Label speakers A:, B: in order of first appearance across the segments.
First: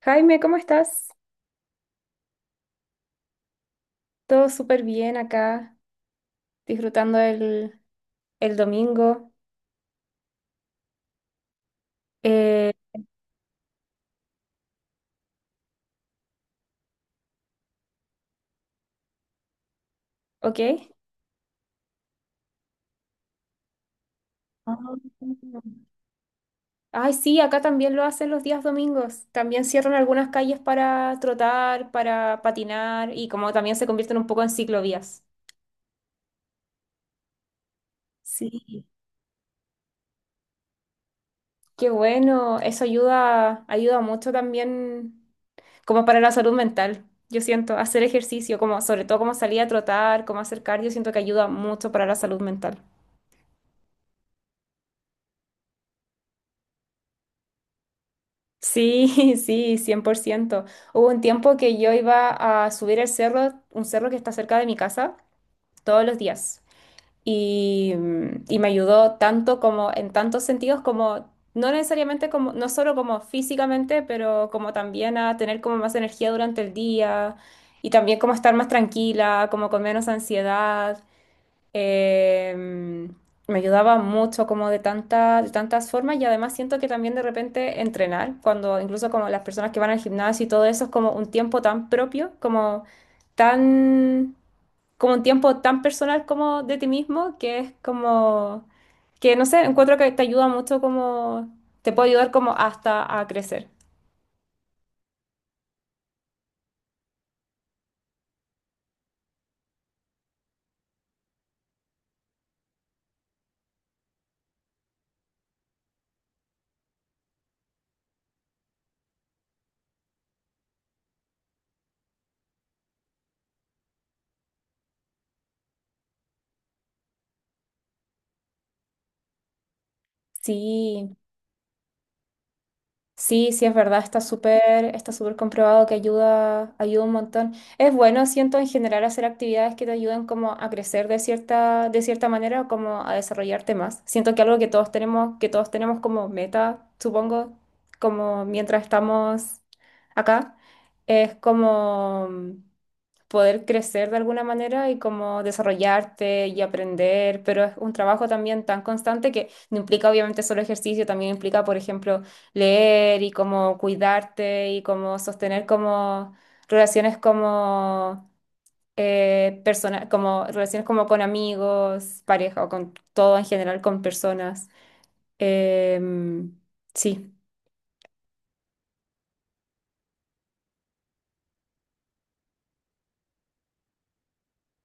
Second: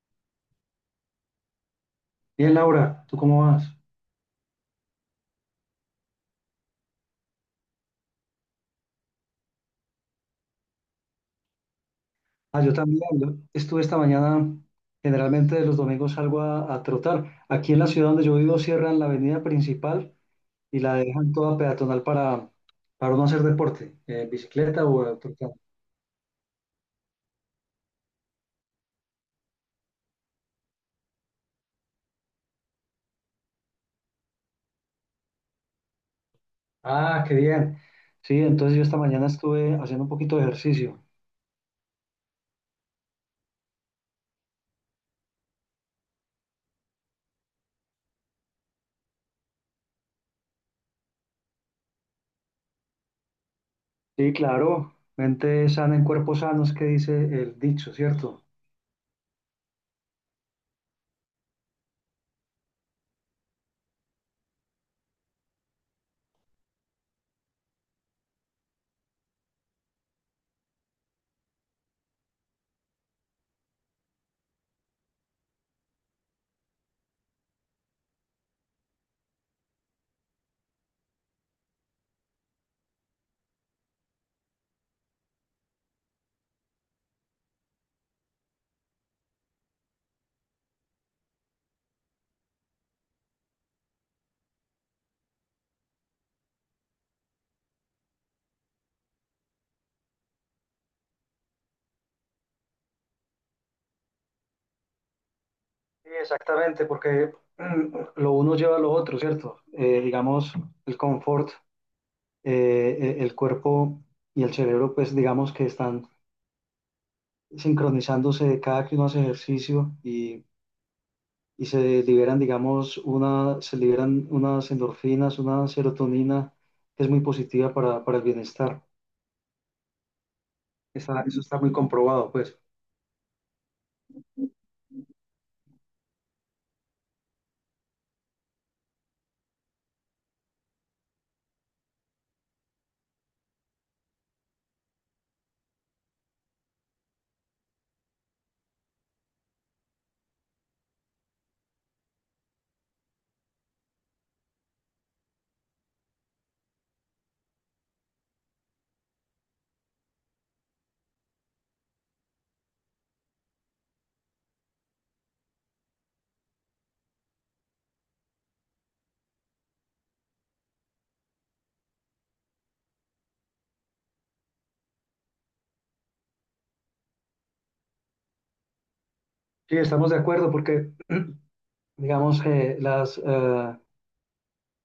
A: Jaime, ¿cómo estás?
B: Bien, Laura, ¿tú cómo vas?
A: Todo súper bien acá, disfrutando el domingo.
B: Ah,
A: Eh,
B: yo también. Yo estuve esta mañana, generalmente los domingos salgo a trotar. Aquí en la ciudad donde yo vivo cierran la avenida principal
A: ¿Ok?
B: y la dejan toda peatonal para uno hacer deporte, bicicleta o
A: Ah.
B: trotar.
A: Ay, sí, acá también lo hacen los días domingos. También cierran algunas calles para trotar, para patinar y como también se convierten un poco en ciclovías.
B: Ah, qué bien. Sí, entonces yo
A: Sí,
B: esta mañana estuve haciendo un poquito de ejercicio.
A: qué bueno, eso ayuda, ayuda mucho también como para la salud mental. Yo siento hacer ejercicio, como sobre todo como salir a trotar, como hacer cardio, siento que ayuda mucho para la salud mental.
B: Sí, claro, mente sana en cuerpo sano es que dice el dicho, ¿cierto?
A: Sí, sí, 100%. Hubo un tiempo que yo iba a subir el cerro, un cerro que está cerca de mi casa, todos los días. Y me ayudó tanto como en tantos sentidos como, no necesariamente como, no solo como físicamente, pero como también a tener como más energía durante el día y también como estar más tranquila, como con menos ansiedad. Em, Me ayudaba mucho como de tantas, formas y además siento que también de repente entrenar, cuando incluso como las personas que van al gimnasio y todo eso es como un tiempo tan propio, tan, como un tiempo tan personal como de ti mismo, que es como, que no sé, encuentro que te ayuda mucho como, te puede ayudar como hasta a crecer.
B: Sí, exactamente, porque lo uno lleva a lo otro, ¿cierto? Digamos, el confort. El cuerpo y el cerebro, pues digamos que están sincronizándose cada que uno hace ejercicio y se liberan, digamos, se liberan unas endorfinas, una serotonina que es muy positiva para el bienestar.
A: Sí.
B: Eso está muy comprobado, pues.
A: Sí, sí, es verdad, está súper comprobado que ayuda, ayuda un montón. Es bueno, siento, en general hacer actividades que te ayuden como a crecer de cierta, manera o como a desarrollarte más. Siento que algo que todos tenemos como meta, supongo, como mientras estamos acá, es como poder crecer de alguna manera y como desarrollarte y aprender, pero es un trabajo también tan constante que no implica obviamente solo ejercicio, también implica, por ejemplo, leer y como cuidarte y como sostener como relaciones como como relaciones como con amigos, pareja o con todo en general, con personas. Em, sí,
B: Sí, estamos de acuerdo porque, digamos que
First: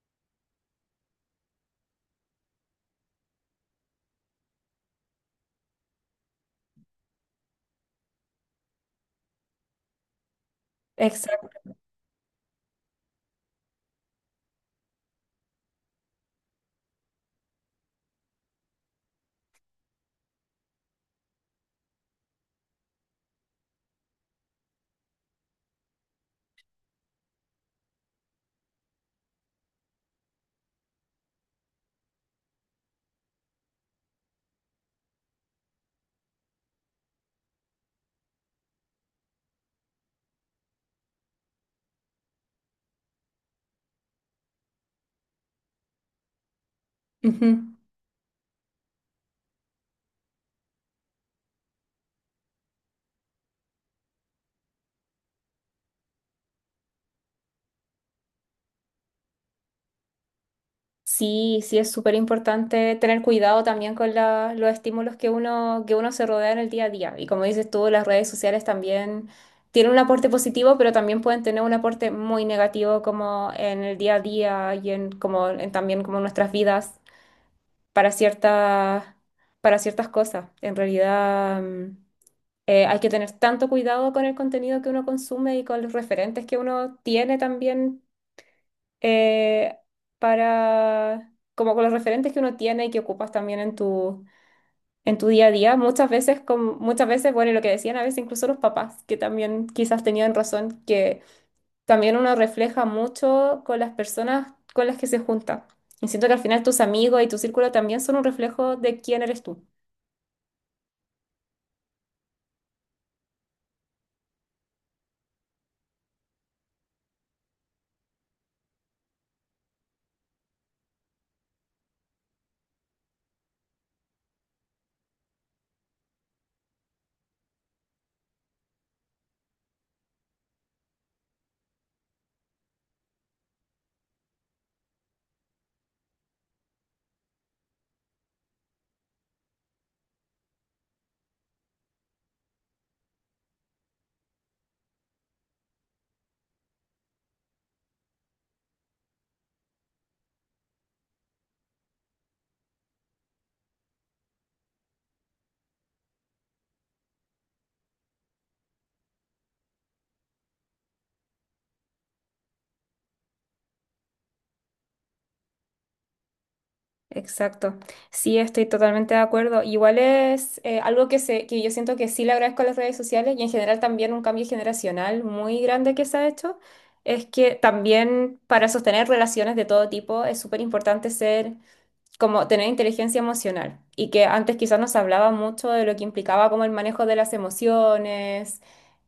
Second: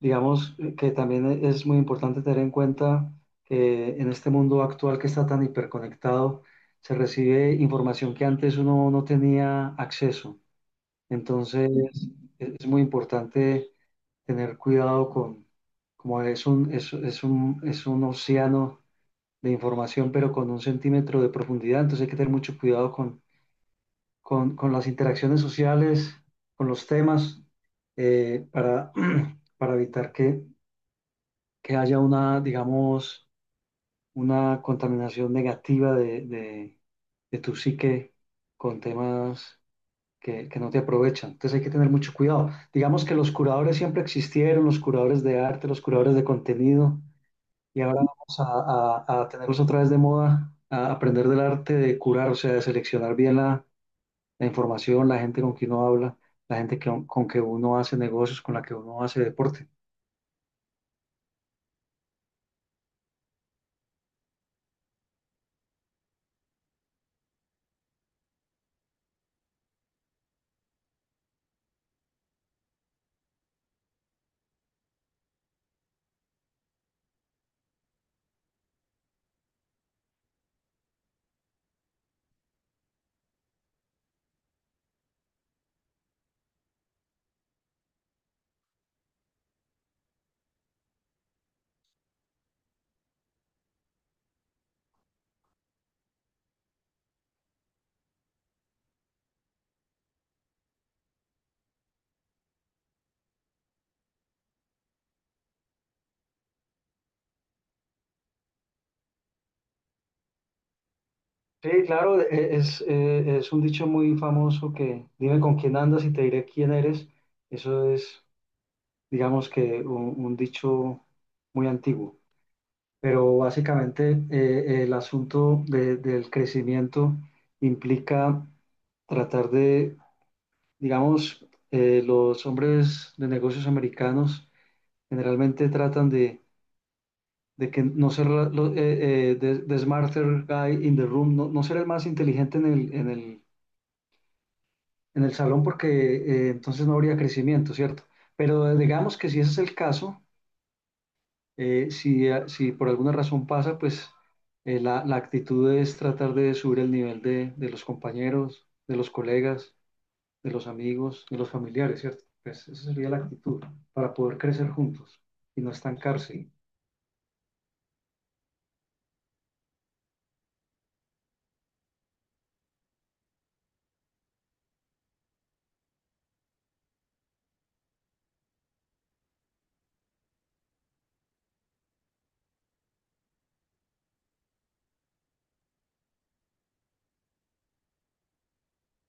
B: Que también es muy importante tener en cuenta que en este mundo actual que está tan hiperconectado, se recibe información que antes uno no tenía acceso.
A: exacto.
B: Entonces, es muy importante tener cuidado como es un océano de información, pero con un centímetro de profundidad. Entonces, hay que tener mucho cuidado con las interacciones sociales, con los temas, eh, para, para evitar que haya una, digamos, una contaminación negativa de tu psique con temas que no te aprovechan. Entonces hay que tener mucho cuidado. Digamos que los curadores siempre existieron, los curadores de arte, los curadores de contenido,
A: Ujú.
B: y ahora vamos a tenerlos otra vez de moda, a aprender del arte de curar, o sea, de seleccionar bien la información, la gente con quien uno habla, la gente con que uno hace negocios, con la que uno hace deporte.
A: Sí, sí es súper importante tener cuidado también con los estímulos que uno se rodea en el día a día. Y como dices tú, las redes sociales también tienen un aporte positivo, pero también pueden tener un aporte muy negativo como en el día a día y en, como, en también como nuestras vidas para ciertas, para ciertas cosas. En realidad, hay que tener tanto cuidado con el contenido que uno consume y con los referentes que uno tiene también eh, para, como con los referentes que uno tiene y que ocupas también en tu día a día. Muchas veces, como, muchas veces, bueno, y lo que decían a veces incluso los papás, que también quizás tenían razón, que también uno refleja mucho con las personas con las que se junta. Y siento que al final tus amigos y tu círculo también son un reflejo de quién eres tú.
B: Sí, claro, es un dicho muy famoso que dime con quién andas y te diré quién eres. Eso es, digamos que un dicho muy antiguo. Pero básicamente el asunto del crecimiento implica tratar de, digamos, los hombres de negocios americanos generalmente tratan de que no ser the, smarter guy in the room, no, no ser el más inteligente en el, en el salón porque entonces no habría crecimiento, ¿cierto? Pero digamos que si ese es el caso, si por alguna razón pasa, pues la actitud es tratar de subir el nivel de los compañeros, de los colegas, de los amigos, de los familiares, ¿cierto? Pues esa sería la actitud para poder crecer juntos y no estancarse.
A: Exacto. Sí, estoy totalmente de acuerdo. Igual es algo que, se, que yo siento que sí le agradezco a las redes sociales y en general también un cambio generacional muy grande que se ha hecho. Es que también para sostener relaciones de todo tipo es súper importante ser como tener inteligencia emocional y que antes quizás nos hablaba mucho de lo que implicaba como el manejo de las emociones,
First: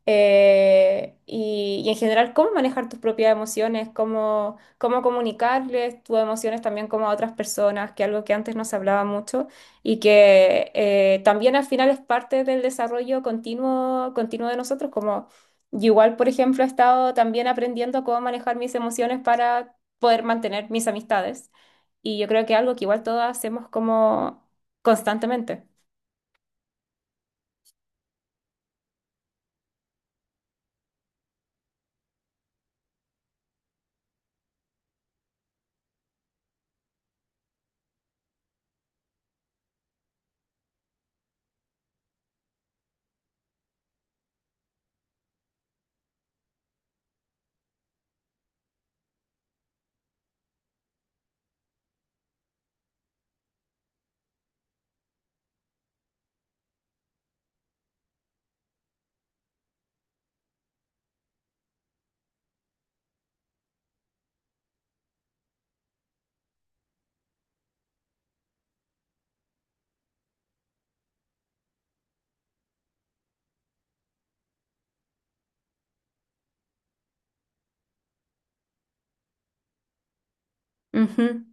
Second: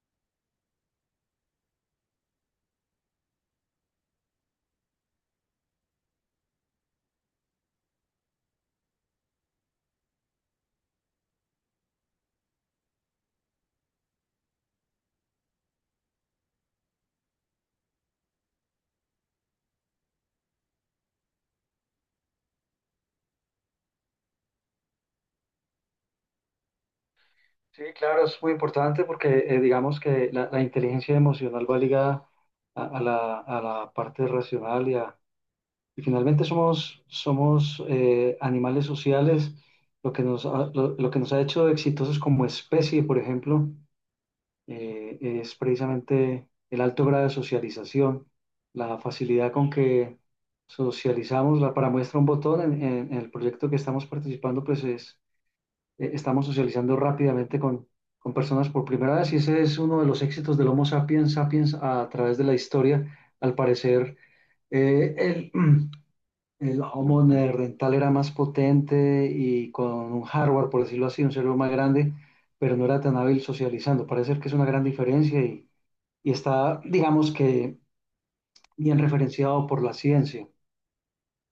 A: y en general cómo manejar tus propias emociones, cómo, cómo comunicarles tus emociones también como a otras personas, que algo que antes no se hablaba mucho y que también al final es parte del desarrollo continuo, de nosotros, como yo igual, por ejemplo, he estado también aprendiendo cómo manejar mis emociones para poder mantener mis amistades y yo creo que algo que igual todos hacemos como constantemente.
B: Sí, claro, es muy importante porque digamos que la inteligencia emocional va ligada a la parte racional y finalmente somos animales sociales, lo que lo que nos ha hecho exitosos como especie, por ejemplo, es precisamente el alto grado de socialización, la facilidad con que socializamos, para muestra un botón, en el proyecto que estamos participando, pues es, estamos socializando rápidamente con personas por primera vez y ese es uno de los éxitos del Homo sapiens sapiens a través de la historia, al parecer eh, el, el Harmony rental era más potente y con un hardware, por decirlo así, un cerebro más grande, pero no era tan hábil socializando. Parece ser que es una gran diferencia y está, digamos que, bien referenciado por la ciencia.
A: Ujú.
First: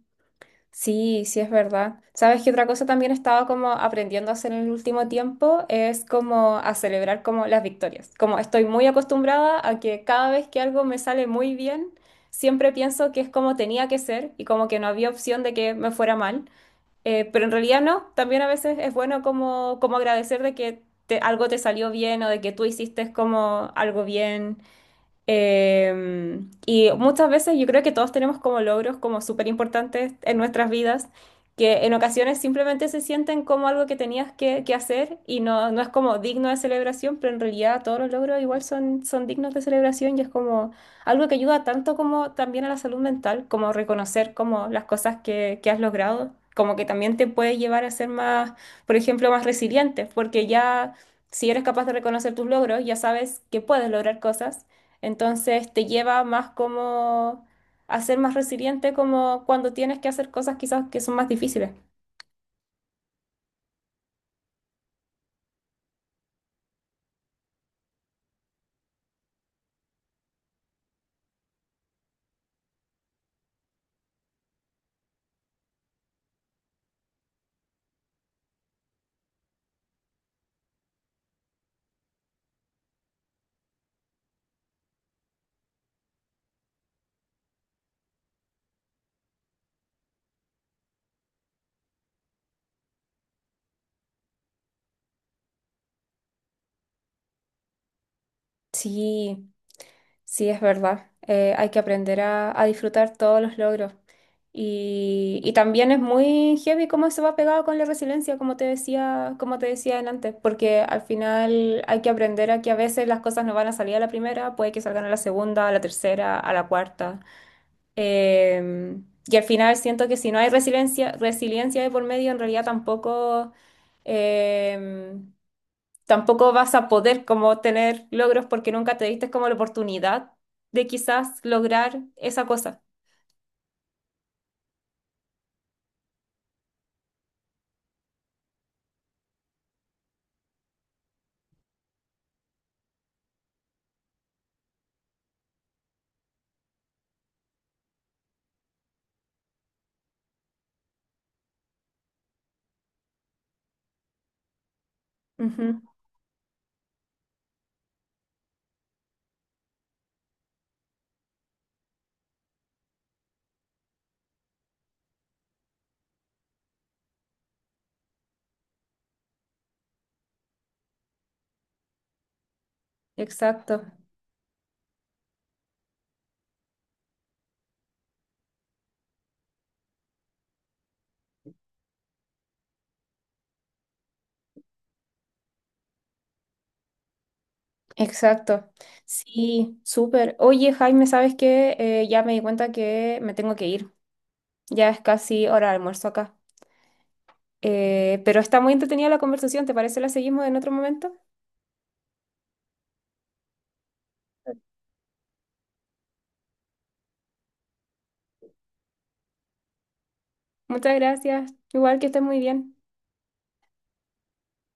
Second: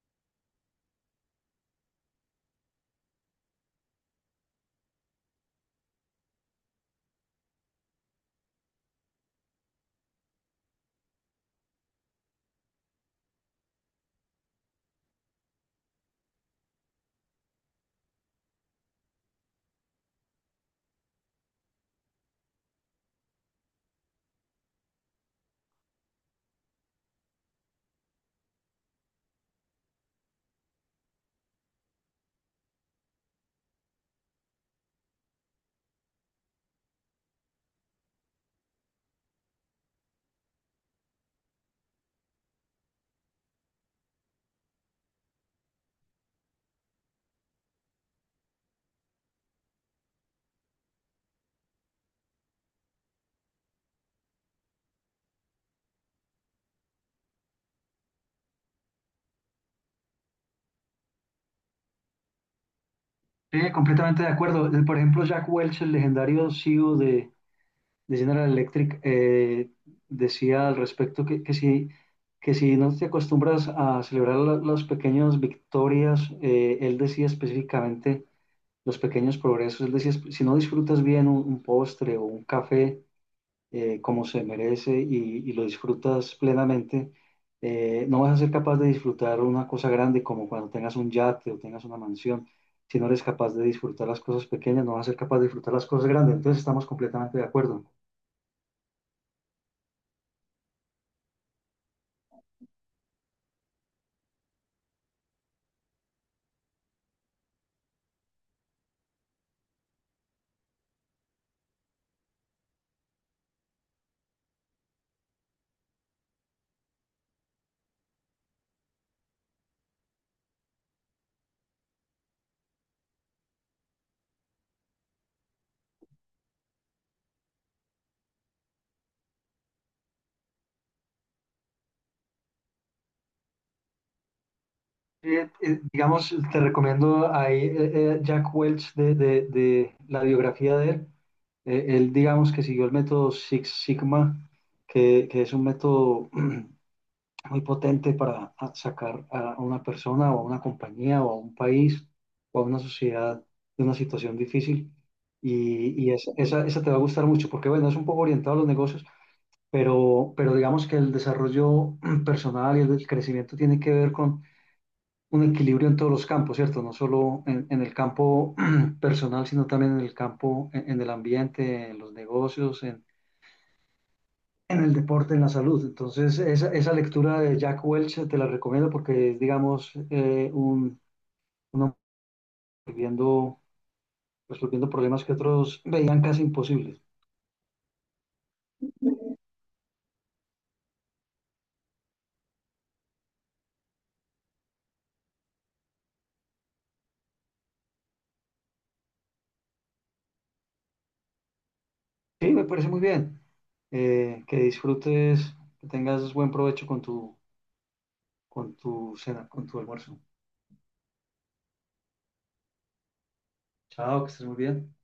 A: Sí, sí es verdad. ¿Sabes qué otra cosa también he estado como aprendiendo a hacer en el último tiempo? Es como a celebrar como las victorias. Como estoy muy acostumbrada a que cada vez que algo me sale muy bien, siempre pienso que es como tenía que ser y como que no había opción de que me fuera mal. Pero en realidad no, también a veces es bueno como, como agradecer de que algo te salió bien o de que tú hiciste como algo bien. Y muchas veces yo creo que todos tenemos como logros como súper importantes en nuestras vidas, que en ocasiones simplemente se sienten como algo que tenías que hacer y no, no es como digno de celebración, pero en realidad todos los logros igual son, son dignos de celebración y es como algo que ayuda tanto como también a la salud mental, como reconocer como las cosas que has logrado, como que también te puede llevar a ser más, por ejemplo, más resiliente, porque ya si eres capaz de reconocer tus logros, ya sabes que puedes lograr cosas entonces te lleva más como a ser más resiliente como cuando tienes que hacer cosas quizás que son más difíciles.
B: Sí, completamente de acuerdo. Por ejemplo, Jack Welch, el legendario CEO de General Electric, decía al respecto que si no te acostumbras a celebrar las pequeñas victorias, él decía específicamente los pequeños progresos. Es decir, si no disfrutas bien un postre o un café como se merece y lo disfrutas plenamente, no vas a ser capaz de disfrutar una cosa grande como cuando tengas un yate o tengas una mansión. Si no eres capaz de disfrutar las cosas pequeñas, no vas a ser capaz de disfrutar las cosas grandes. Entonces estamos completamente de acuerdo.
A: Sí, sí, es verdad. Hay que aprender a disfrutar todos los logros. Y también es muy heavy cómo eso va pegado con la resiliencia, como te decía antes, porque al final hay que aprender a que a veces las cosas no van a salir a la primera, puede que salgan a la segunda, a la tercera, a la cuarta. Eh, y al final siento que si no hay resiliencia, de por medio, en realidad eh, tampoco vas a poder como tener logros porque nunca te diste como la oportunidad de quizás lograr esa cosa.
B: Digamos, te recomiendo ahí Jack Welch de la biografía de él. Él, digamos que siguió el método Six Sigma, que es un método muy potente para sacar a una persona o a una compañía o a un país o a una sociedad de una situación difícil.
A: Ujú.
B: Esa, esa te va a gustar mucho porque, bueno, es un poco orientado a los negocios, pero digamos que el desarrollo personal y el crecimiento tiene que ver con un equilibrio en todos los campos, ¿cierto? No solo en el campo personal, sino también en el campo, en el ambiente, en los negocios,
A: Exacto,
B: en el deporte, en la salud. Entonces, esa lectura de Jack Welch te la recomiendo porque es, digamos, un hombre resolviendo, resolviendo problemas que otros veían casi imposibles.
A: exacto. Sí, súper. Oye, Jaime, ¿sabes qué? Ya me di cuenta que me tengo que ir. Ya es casi hora de almuerzo acá. Pero está muy entretenida la conversación, ¿te parece? ¿La seguimos en otro momento?
B: Sí, me parece muy bien. Que disfrutes, que tengas buen provecho con tu cena, con tu almuerzo.
A: Muchas gracias. Igual que estés muy bien.
B: Chao, que estés muy bien.